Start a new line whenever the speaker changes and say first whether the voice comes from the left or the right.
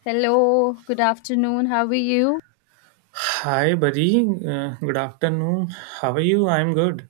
left: Hello, good afternoon. How are you?
right: Hi, buddy. Good afternoon. How are you? I'm good.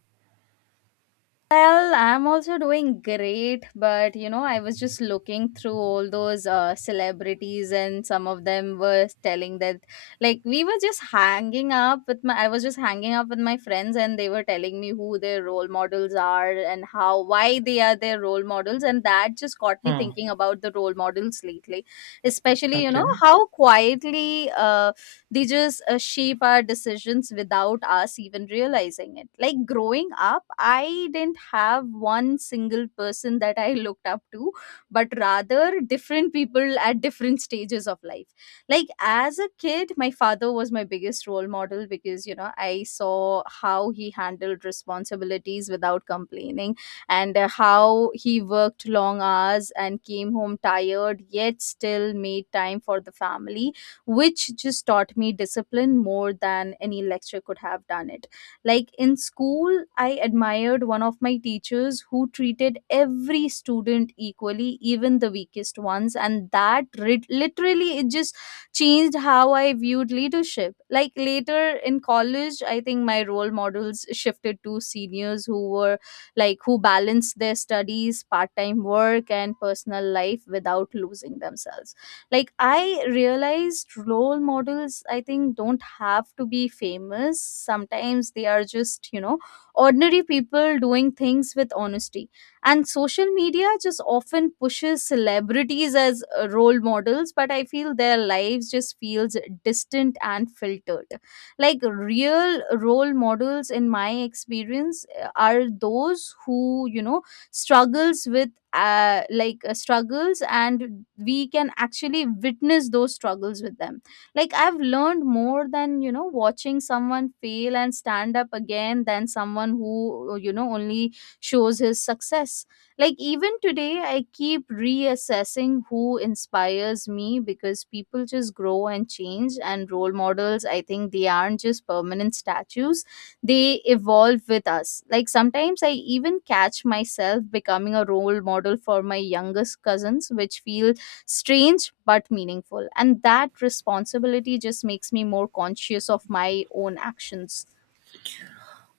left: Well, I'm also doing great, but you know, I was just looking through all those celebrities, and some of them were telling that, like, we were just hanging up with my, I was just hanging up with my friends, and they were telling me who their role models are and how, why they are their role models, and that just got me
right: Hmm.
left: thinking about the role models lately, especially, you know,
right: Okay.
left: how quietly, they just shape our decisions without us even realizing it. Like growing up, I didn't have one single person that I looked up to, but rather different people at different stages of life. Like as a kid, my father was my biggest role model because, you know, I saw how he handled responsibilities without complaining, and how he worked long hours and came home tired, yet still made time for the family, which just taught me discipline more than any lecture could have done it. Like in school, I admired one of my teachers who treated every student equally, even the weakest ones, and literally it just changed how I viewed leadership. Like later in college, I think my role models shifted to seniors who were like, who balanced their studies, part time work, and personal life without losing themselves. Like I realized role models, I think, don't have to be famous. Sometimes they are just, you know, ordinary people doing things with honesty. And social media just often pushes celebrities as role models, but I feel their lives just feels distant and filtered. Like real role models in my experience are those who, you know, struggles with like struggles, and we can actually witness those struggles with them. Like I've learned more than, you know, watching someone fail and stand up again than someone who, you know, only shows his success. Like even today I keep reassessing who inspires me, because people just grow and change, and role models, I think, they aren't just permanent statues, they evolve with us. Like sometimes I even catch myself becoming a role model for my youngest cousins, which feel strange but meaningful. And that responsibility just makes me more conscious of my own actions.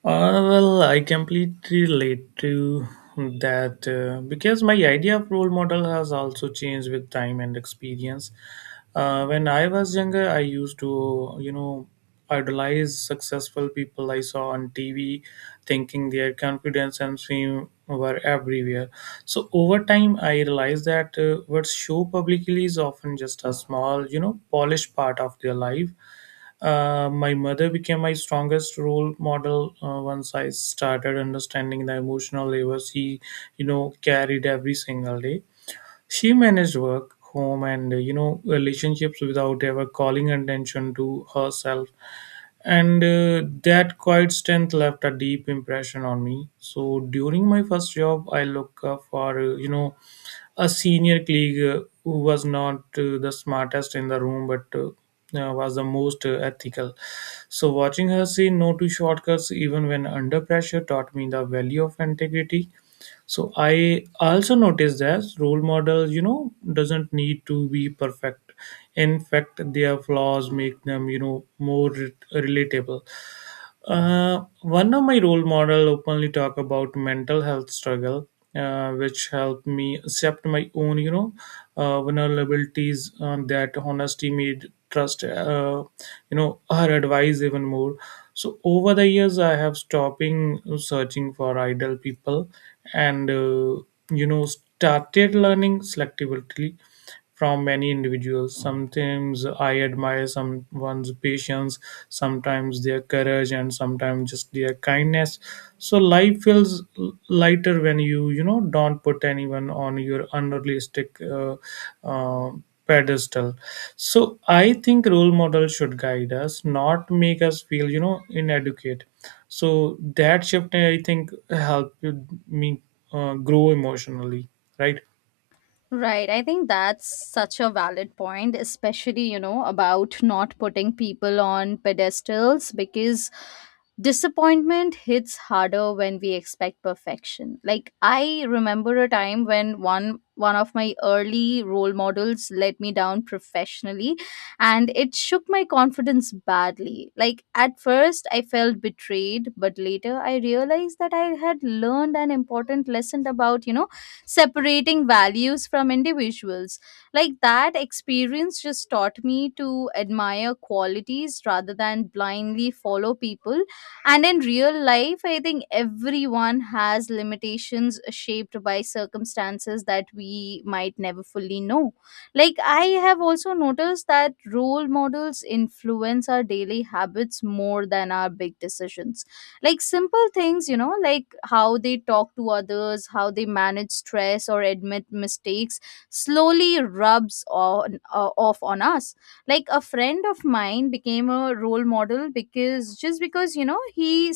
right: Well, I completely relate to that because my idea of role model has also changed with time and experience. When I was younger, I used to, idolize successful people I saw on TV, thinking their confidence and fame were everywhere. So over time, I realized that what's show publicly is often just a small, you know, polished part of their life. My mother became my strongest role model once I started understanding the emotional labor she, you know, carried every single day. She managed work, home, and you know relationships without ever calling attention to herself, and that quiet strength left a deep impression on me. So during my first job, I looked for you know a senior colleague who was not the smartest in the room, but was the most ethical. So watching her say no to shortcuts even when under pressure taught me the value of integrity. So I also noticed that role models you know doesn't need to be perfect. In fact, their flaws make them you know more relatable. One of my role model openly talk about mental health struggle, which helped me accept my own vulnerabilities. That honesty made trust you know her advice even more. So over the years I have stopping searching for ideal people, and you know started learning selectively from many individuals. Sometimes I admire someone's patience, sometimes their courage, and sometimes just their kindness. So life feels lighter when you know don't put anyone on your unrealistic uh, pedestal. So I think role models should guide us, not make us feel you know inadequate. So that shift I think helped me grow emotionally, right?
left: Right. I think that's such a valid point, especially, you know, about not putting people on pedestals because disappointment hits harder when we expect perfection. Like I remember a time when one of my early role models let me down professionally, and it shook my confidence badly. Like at first I felt betrayed, but later I realized that I had learned an important lesson about, you know, separating values from individuals. Like that experience just taught me to admire qualities rather than blindly follow people. And in real life, I think everyone has limitations shaped by circumstances that we might never fully know. Like I have also noticed that role models influence our daily habits more than our big decisions. Like simple things, you know, like how they talk to others, how they manage stress or admit mistakes, slowly rubs on off on us. Like a friend of mine became a role model because, just because, you know, he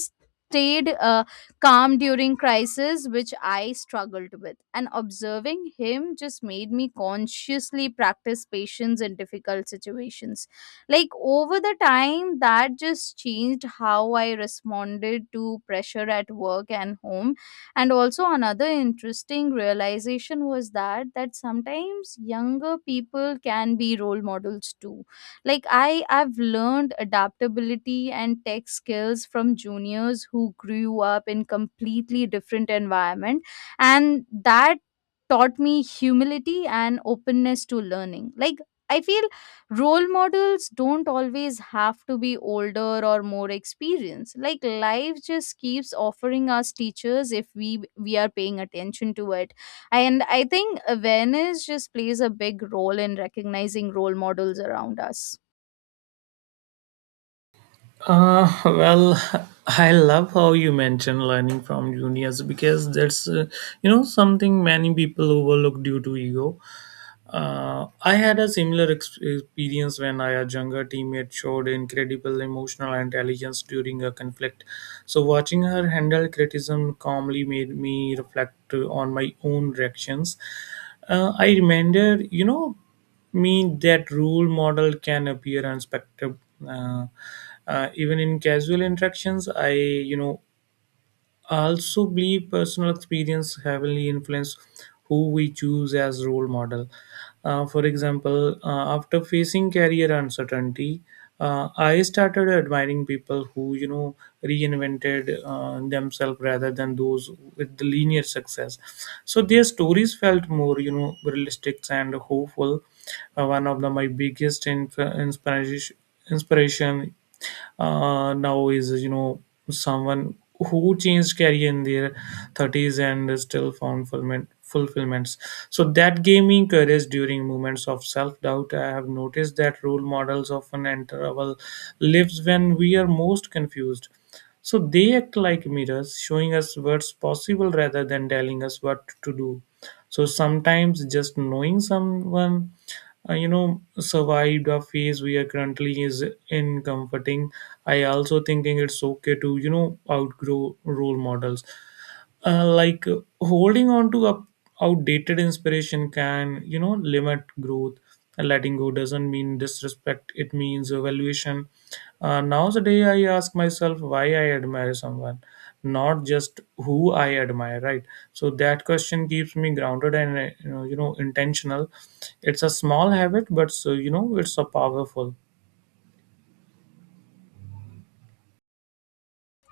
left: stayed calm during crisis, which I struggled with, and observing him just made me consciously practice patience in difficult situations. Like over the time, that just changed how I responded to pressure at work and home. And also another interesting realization was that sometimes younger people can be role models too. Like I've learned adaptability and tech skills from juniors who grew up in completely different environment, and that taught me humility and openness to learning. Like I feel role models don't always have to be older or more experienced. Like life just keeps offering us teachers if we are paying attention to it. And I think awareness just plays a big role in recognizing role models around us.
right: Well, I love how you mention learning from juniors because that's you know something many people overlook due to ego. I had a similar experience when I, a younger teammate showed incredible emotional intelligence during a conflict. So, watching her handle criticism calmly made me reflect on my own reactions. I remembered, you know, me that role model can appear unexpected. Uh, Even in casual interactions, I, you know, I also believe personal experience heavily influence who we choose as role model. For example, after facing career uncertainty, I started admiring people who you know reinvented themselves rather than those with the linear success. So their stories felt more you know realistic and hopeful. One of the, my biggest inspiration now is you know someone who changed career in their 30s and still found fulfillments. So that gave me courage during moments of self-doubt. I have noticed that role models often enter our lives when we are most confused. So they act like mirrors, showing us what's possible rather than telling us what to do. So sometimes just knowing someone you know survived a phase we are currently is in comforting. I also thinking it's okay to you know outgrow role models, holding on to up outdated inspiration can you know limit growth. Letting go doesn't mean disrespect, it means evaluation. Nowadays I ask myself why I admire someone, not just who I admire, right? So that question keeps me grounded and you know intentional. It's a small habit, but so you know it's a powerful.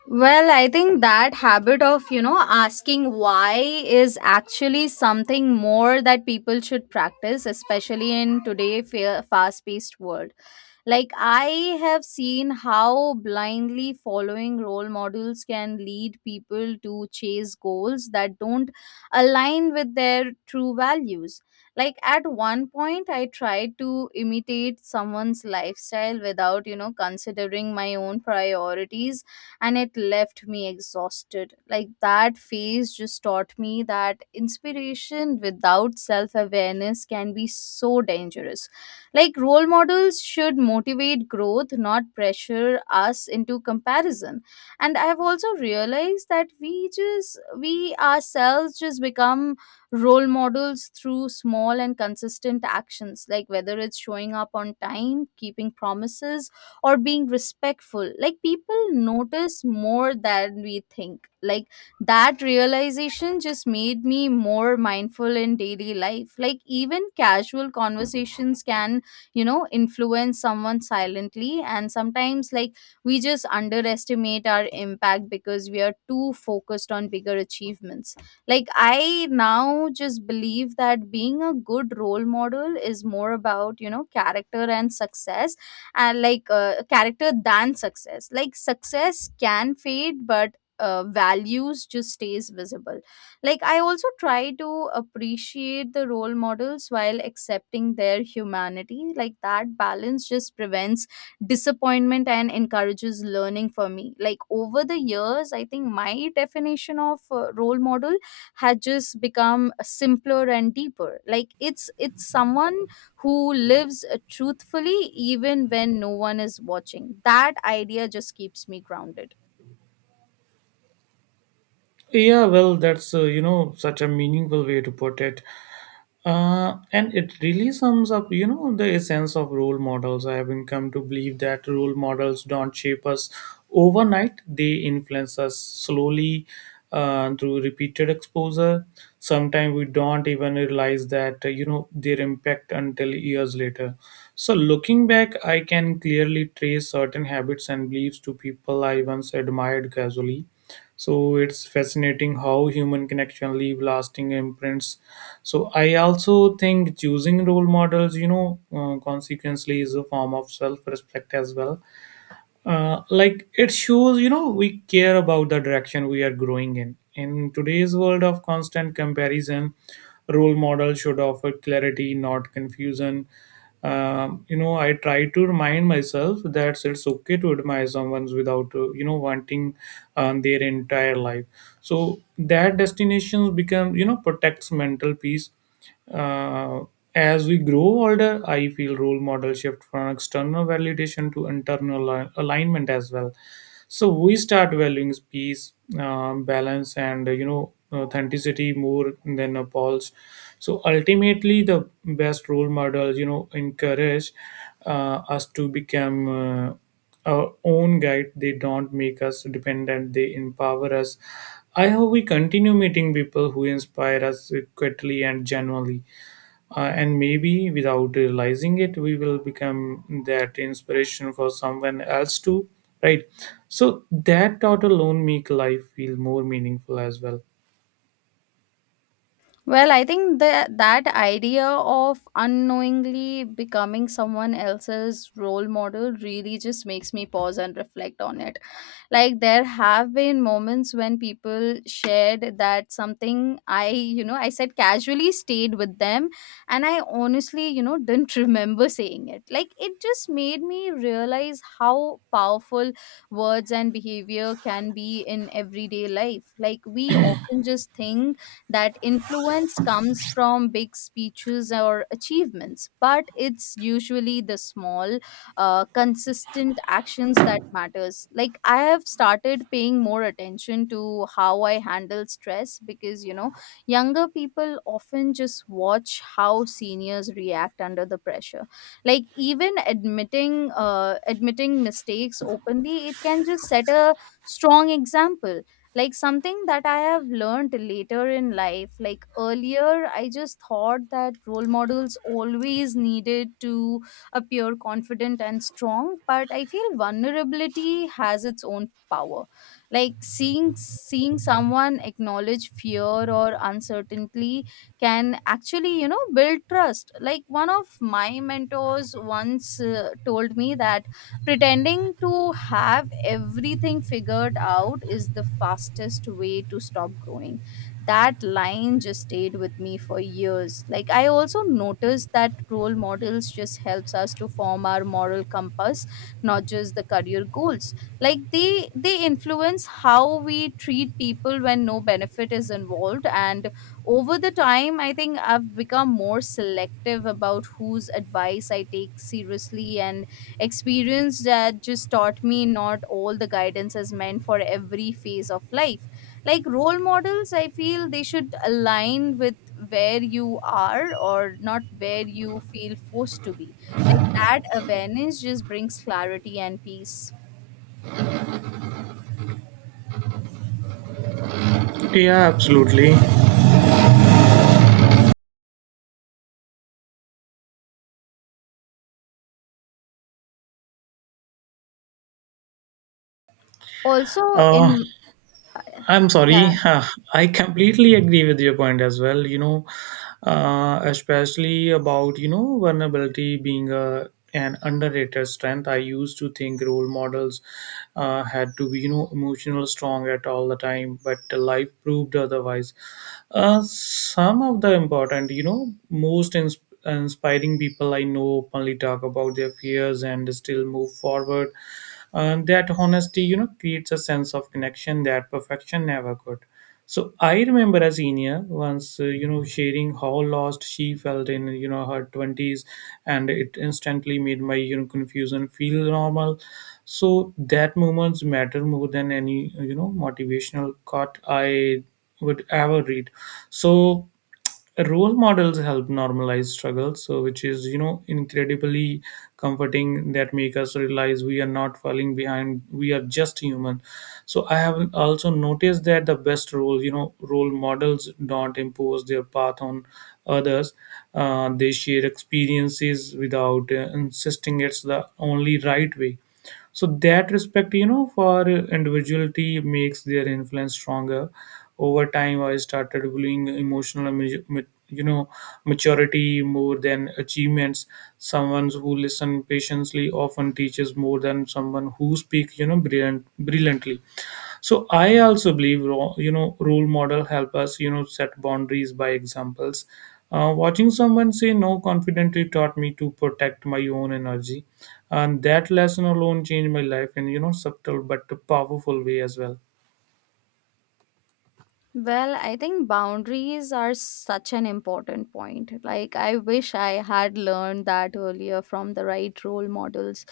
left: Well, I think that habit of, you know, asking why is actually something more that people should practice, especially in today's fast paced world. Like, I have seen how blindly following role models can lead people to chase goals that don't align with their true values. Like, at one point, I tried to imitate someone's lifestyle without, you know, considering my own priorities, and it left me exhausted. Like that phase just taught me that inspiration without self awareness can be so dangerous. Like role models should motivate growth, not pressure us into comparison. And I have also realized that we just, we ourselves just become role models through small and consistent actions, like whether it's showing up on time, keeping promises or being respectful. Like people notice more than we think. Like that realization just made me more mindful in daily life. Like even casual conversations can, you know, influence someone silently. And sometimes, like, we just underestimate our impact because we are too focused on bigger achievements. Like I now just believe that being a good role model is more about, you know, character than success. Like success can fade, but values just stays visible. Like I also try to appreciate the role models while accepting their humanity. Like that balance just prevents disappointment and encourages learning for me. Like over the years, I think my definition of role model had just become simpler and deeper. Like it's someone who lives truthfully even when no one is watching. That idea just keeps me grounded.
right: Yeah, well that's you know such a meaningful way to put it, and it really sums up you know the essence of role models. I have been come to believe that role models don't shape us overnight, they influence us slowly through repeated exposure. Sometimes we don't even realize that you know their impact until years later. So looking back, I can clearly trace certain habits and beliefs to people I once admired casually. So it's fascinating how human connection leave lasting imprints. So I also think choosing role models you know consequently is a form of self-respect as well. Like it shows you know we care about the direction we are growing in. In today's world of constant comparison, role model should offer clarity, not confusion. You know I try to remind myself that it's okay to admire someone without you know wanting their entire life. So that destinations become you know protects mental peace. Uh, as we grow older, I feel role model shift from external validation to internal alignment as well. So we start valuing peace, balance, and you know authenticity more than a pulse. So ultimately the best role models you know encourage us to become uh, our own guide. They don't make us dependent, they empower us. I hope we continue meeting people who inspire us quietly and genuinely, and maybe without realizing it, we will become that inspiration for someone else too, right? So that thought alone make life feel more meaningful as well.
left: Well, I think that idea of unknowingly becoming someone else's role model really just makes me pause and reflect on it. Like there have been moments when people shared that something I, you know, I said casually stayed with them, and I honestly, you know, didn't remember saying it. Like it just made me realize how powerful words and behavior can be in everyday life. Like we often just think that influence comes from big speeches or achievements, but it's usually the small, consistent actions that matters. Like I have started paying more attention to how I handle stress, because, you know, younger people often just watch how seniors react under the pressure. Like even admitting mistakes openly, it can just set a strong example, like something that I have learned later in life. Like earlier, I just thought that role models always needed to appear confident and strong, but I feel vulnerability has its own power. Like seeing someone acknowledge fear or uncertainty can actually, you know, build trust. Like one of my mentors once told me that pretending to have everything figured out is the fastest way to stop growing. That line just stayed with me for years. Like I also noticed that role models just helps us to form our moral compass, not just the career goals. Like they influence how we treat people when no benefit is involved. And over the time, I think I've become more selective about whose advice I take seriously, and experience that just taught me not all the guidance is meant for every phase of life. Like role models, I feel, they should align with where you are or not where you feel forced to be. Like that awareness just brings clarity and peace.
right: Yeah, absolutely.
left: Also,
right: Uh,
left: in,
right: I'm
left: yeah.
right: sorry. I completely agree with your point as well. You know, especially about you know vulnerability being a an underrated strength. I used to think role models had to be you know emotional strong at all the time, but life proved otherwise. Some of the important, you know, most inspiring people I know openly talk about their fears and still move forward. That honesty, you know, creates a sense of connection that perfection never could. So I remember a senior once, you know, sharing how lost she felt in, you know, her twenties, and it instantly made my, you know, confusion feel normal. So that moments matter more than any, you know, motivational quote I would ever read. So role models help normalize struggle, so which is you know incredibly comforting. That make us realize we are not falling behind, we are just human. So I have also noticed that the best role you know role models don't impose their path on others, they share experiences without insisting it's the only right way. So that respect you know for individuality makes their influence stronger. Over time I started valuing emotional you know maturity more than achievements. Someone who listens patiently often teaches more than someone who speaks you know brilliantly. So I also believe you know role model help us you know set boundaries by examples. Watching someone say no confidently taught me to protect my own energy, and that lesson alone changed my life in you know subtle but powerful way as well.
left: Well, I think boundaries are such an important point. Like, I wish I had learned that earlier from the right role models.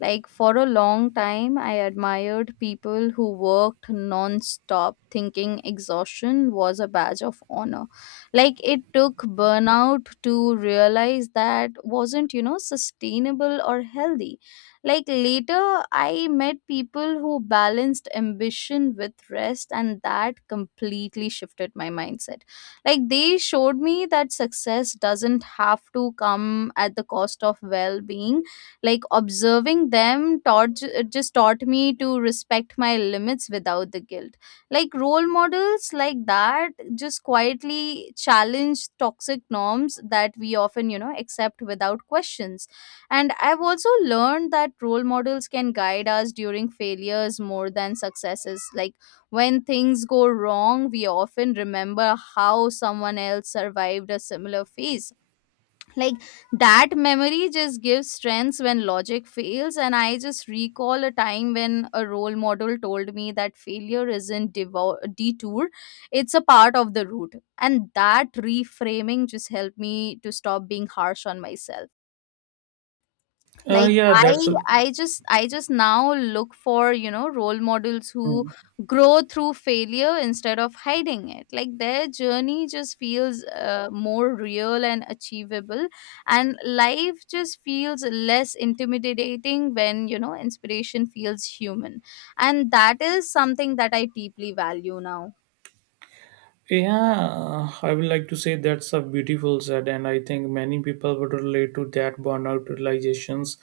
left: Like, for a long time, I admired people who worked non stop, thinking exhaustion was a badge of honor. Like, it took burnout to realize that wasn't, you know, sustainable or healthy. Like later, I met people who balanced ambition with rest, and that completely shifted my mindset. Like they showed me that success doesn't have to come at the cost of well being. Like observing them taught, it just taught me to respect my limits without the guilt. Like role models like that just quietly challenge toxic norms that we often, you know, accept without questions. And I've also learned that role models can guide us during failures more than successes. Like when things go wrong, we often remember how someone else survived a similar phase. Like that memory just gives strength when logic fails. And I just recall a time when a role model told me that failure isn't detour, it's a part of the route. And that reframing just helped me to stop being harsh on myself.
right: Uh,
left: Like
right: yeah,
left: i
right: that's. a,
left: I just now look for role models who grow through failure instead of hiding it. Like their journey just feels more real and achievable, and life just feels less intimidating when inspiration feels human, and that is something that I deeply value now.
right: Yeah, I would like to say that's a beautiful said, and I think many people would relate to that burnout realizations.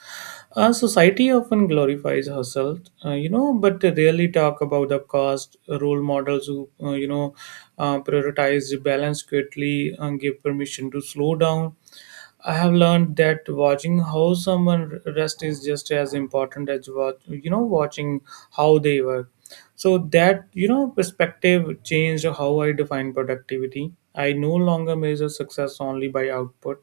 right: Society often glorifies hustle, you know, but they rarely talk about the cost. Role models who, you know, prioritize the balance quickly and give permission to slow down. I have learned that watching how someone rest is just as important as what you know watching how they work. So that you know perspective changed how I define productivity. I no longer measure success only by output,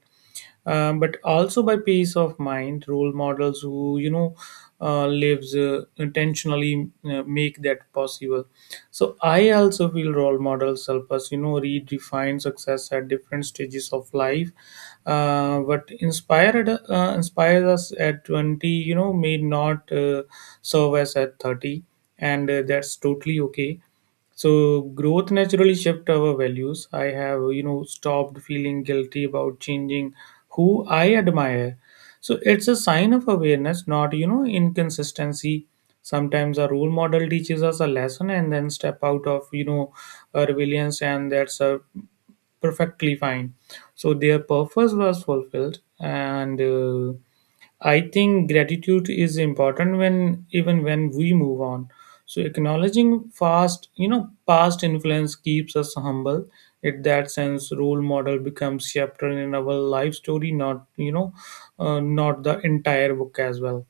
right: but also by peace of mind. Role models who you know lives intentionally make that possible. So I also feel role models help us you know redefine success at different stages of life. What inspired inspires us at 20 you know may not serve us at 30, and that's totally okay. So growth naturally shift our values. I have, you know, stopped feeling guilty about changing who I admire. So it's a sign of awareness, not, you know, inconsistency. Sometimes a role model teaches us a lesson and then step out of, you know, a rebellion, and that's a perfectly fine. So their purpose was fulfilled, and I think gratitude is important when even when we move on. So acknowledging past, you know, past influence keeps us humble. In that sense, role model becomes chapter in our life story, not you know, not the entire book as well.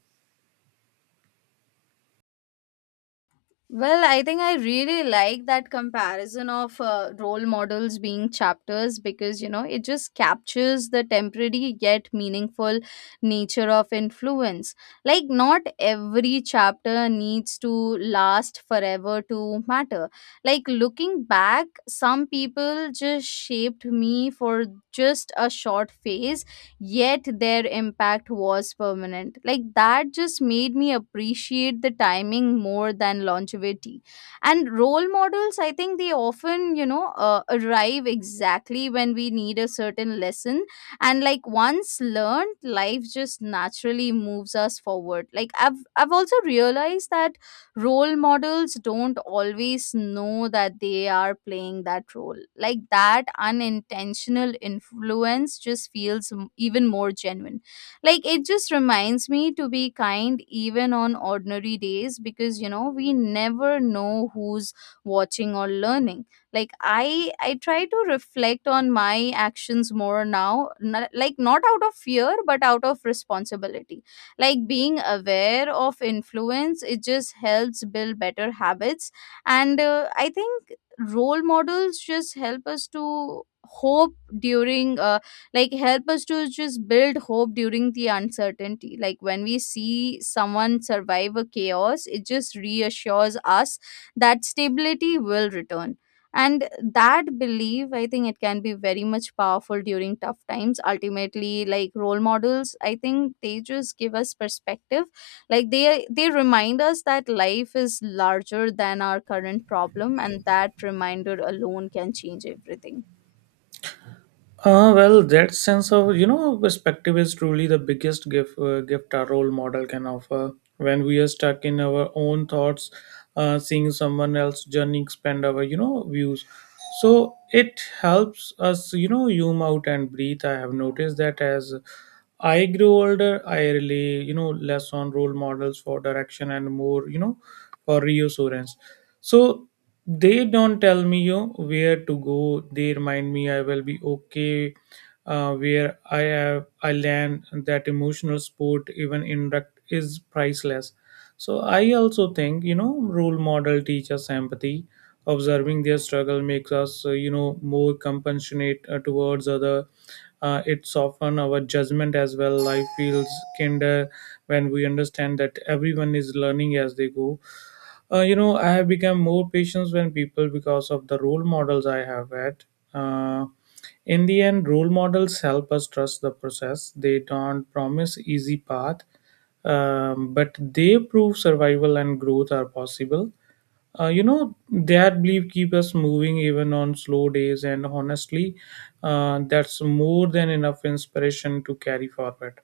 left: Well, I think I really like that comparison of role models being chapters because, you know, it just captures the temporary yet meaningful nature of influence. Like, not every chapter needs to last forever to matter. Like, looking back, some people just shaped me for just a short phase, yet their impact was permanent. Like that just made me appreciate the timing more than longevity. And role models, I think they often, you know, arrive exactly when we need a certain lesson. And like once learned, life just naturally moves us forward. Like I've also realized that role models don't always know that they are playing that role. Like that unintentional influence just feels even more genuine. Like it just reminds me to be kind even on ordinary days, because you know we never know who's watching or learning. Like I try to reflect on my actions more now, like not out of fear but out of responsibility. Like being aware of influence, it just helps build better habits. And I think role models just help us to hope during like help us to just build hope during the uncertainty. Like when we see someone survive a chaos, it just reassures us that stability will return, and that belief, I think, it can be very much powerful during tough times. Ultimately, like, role models, I think, they just give us perspective. Like they remind us that life is larger than our current problem, and that reminder alone can change everything.
right: Well, that sense of you know perspective is truly the biggest gift our role model can offer. When we are stuck in our own thoughts, seeing someone else journey expand our you know views, so it helps us you know zoom out and breathe. I have noticed that as I grow older, I rely you know less on role models for direction and more you know for reassurance. So they don't tell me you know, where to go. They remind me I will be okay where I have I land. That emotional support, even indirect, is priceless. So I also think you know role model teaches empathy. Observing their struggle makes us more compassionate towards other. It's often our judgment as well. Life feels kinder when we understand that everyone is learning as they go. I have become more patient when people because of the role models I have had. uh, in the end, role models help us trust the process. They don't promise easy path, but they prove survival and growth are possible. That belief keep us moving even on slow days, and honestly, that's more than enough inspiration to carry forward.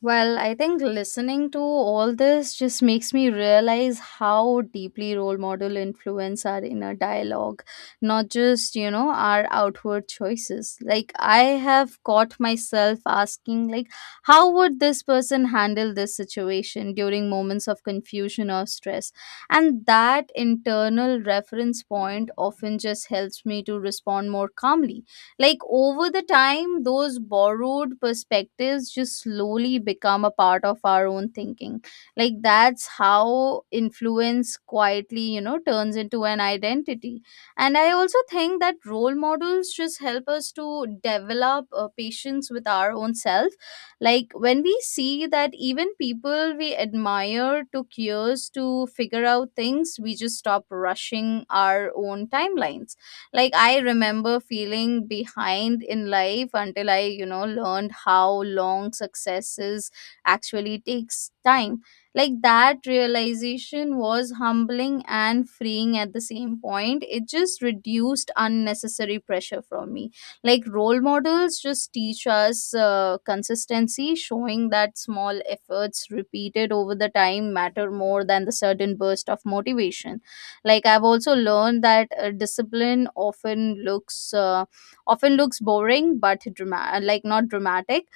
left: Well, I think listening to all this just makes me realize how deeply role model influence our inner dialogue, not just, you know, our outward choices. Like I have caught myself asking, like, how would this person handle this situation during moments of confusion or stress? And that internal reference point often just helps me to respond more calmly. Like over the time, those borrowed perspectives just slowly become a part of our own thinking. Like that's how influence quietly, you know, turns into an identity. And I also think that role models just help us to develop patience with our own self. Like when we see that even people we admire took years to figure out things, we just stop rushing our own timelines. Like I remember feeling behind in life until i, you know, learned how long successes actually takes time. Like that realization was humbling and freeing at the same point. It just reduced unnecessary pressure from me. Like role models just teach us consistency, showing that small efforts repeated over the time matter more than the sudden burst of motivation. Like I've also learned that discipline often looks boring but dramatic, like not dramatic.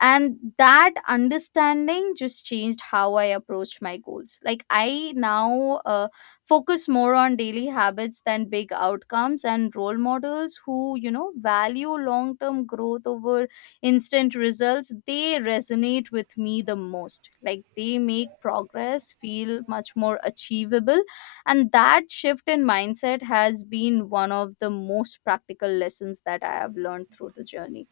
left: And that understanding just changed how I approach my goals. Like I now focus more on daily habits than big outcomes, and role models who, you know, value long term growth over instant results, they resonate with me the most. Like they make progress feel much more achievable, and that shift in mindset has been one of the most practical lessons that I have learned through the journey.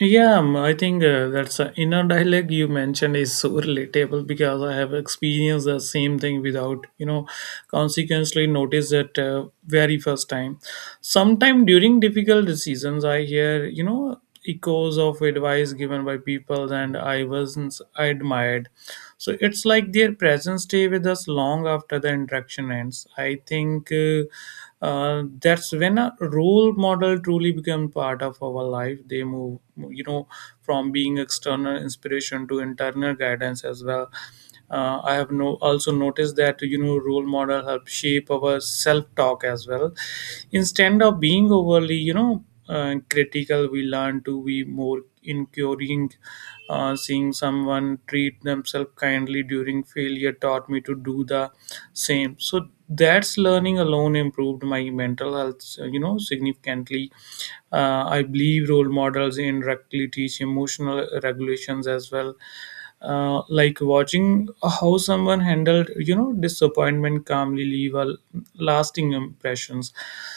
right: Yeah. I think that's inner dialogue you mentioned is so relatable because I have experienced the same thing without consequently noticed that very first time. Sometime during difficult seasons, I hear echoes of advice given by people, and I admired. So it's like their presence stay with us long after the interaction ends. I think that's when a role model truly become part of our life. They move, you know from being external inspiration to internal guidance as well. I have no also noticed that role model help shape our self talk as well. Instead of being overly, critical, we learn to be more inquiring. Seeing someone treat themselves kindly during failure taught me to do the same. So that's learning alone improved my mental health, significantly. I believe role models indirectly teach emotional regulations as well. Like watching how someone handled disappointment calmly leave a lasting impressions.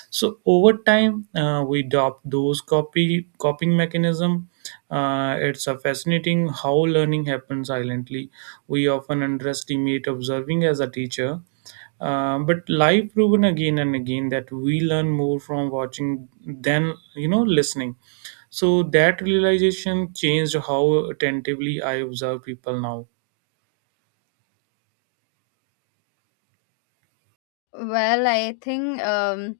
right: So over time, we adopt those copy coping mechanism. It's a fascinating how learning happens silently. We often underestimate observing as a teacher. But life proven again and again that we learn more from watching than listening. So that realization changed how attentively I observe people now.
left: Well, I think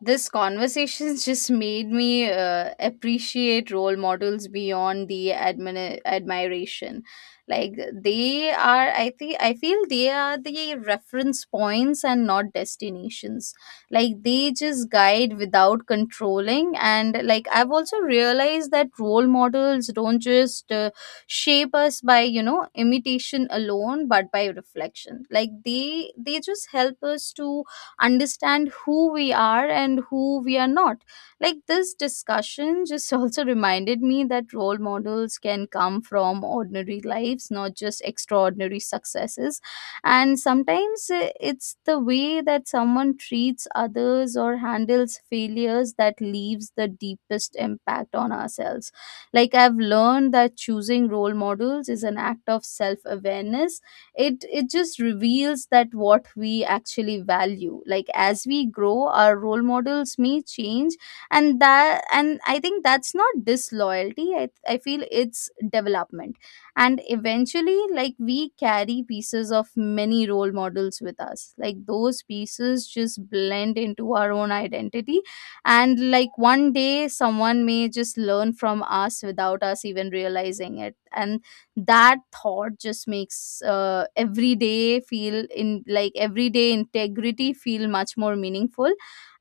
left: this conversation just made me appreciate role models beyond the admiration. Like they are, I think I feel they are the reference points and not destinations. Like they just guide without controlling. And like I've also realized that role models don't just shape us by, you know, imitation alone, but by reflection. Like they just help us to understand who we are and who we are not. Like this discussion just also reminded me that role models can come from ordinary lives, not just extraordinary successes. And sometimes it's the way that someone treats others or handles failures that leaves the deepest impact on ourselves. Like I've learned that choosing role models is an act of self awareness. It just reveals that what we actually value. Like as we grow, our role models may change, and that, and I think that's not disloyalty. I feel it's development. And eventually, like, we carry pieces of many role models with us. Like those pieces just blend into our own identity. And like one day someone may just learn from us without us even realizing it, and that thought just makes every day feel in, like, everyday integrity feel much more meaningful.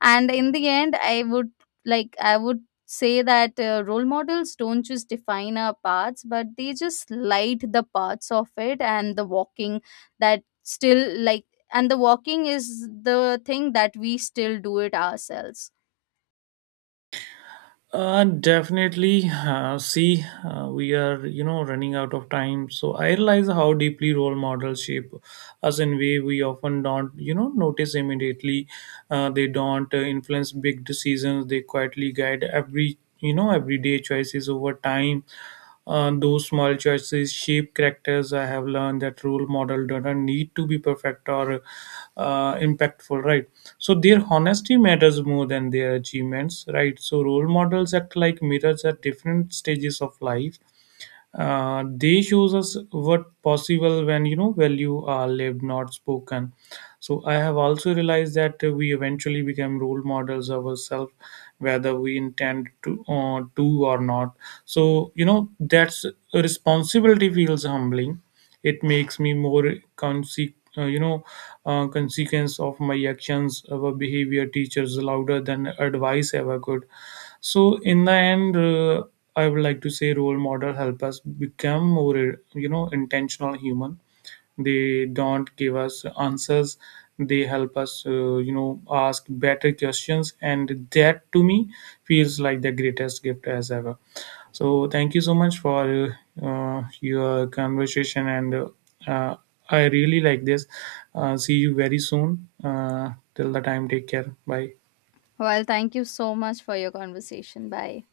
left: And in the end, I would say that role models don't just define our paths, but they just light the paths of it, and the walking that still like and the walking is the thing that we still do it ourselves.
right: Definitely. See, we are, running out of time. So I realize how deeply role models shape us in way we often don't, notice immediately. They don't influence big decisions. They quietly guide every, everyday choices over time. Those small choices shape characters. I have learned that role model doesn't need to be perfect or impactful, right? So their honesty matters more than their achievements, right? So role models act like mirrors at different stages of life. They shows us what possible when value are lived, not spoken. So I have also realized that we eventually become role models of ourselves, whether we intend to or not. So that's a responsibility feels humbling. It makes me more consequence of my actions. Our behavior teachers louder than advice ever could. So in the end, I would like to say role model help us become more intentional human. They don't give us answers. They help us ask better questions, and that to me feels like the greatest gift as ever. So thank you so much for your conversation, and uh, I really like this. See you very soon. Till the time, take care. Bye.
left: Well, thank you so much for your conversation. Bye.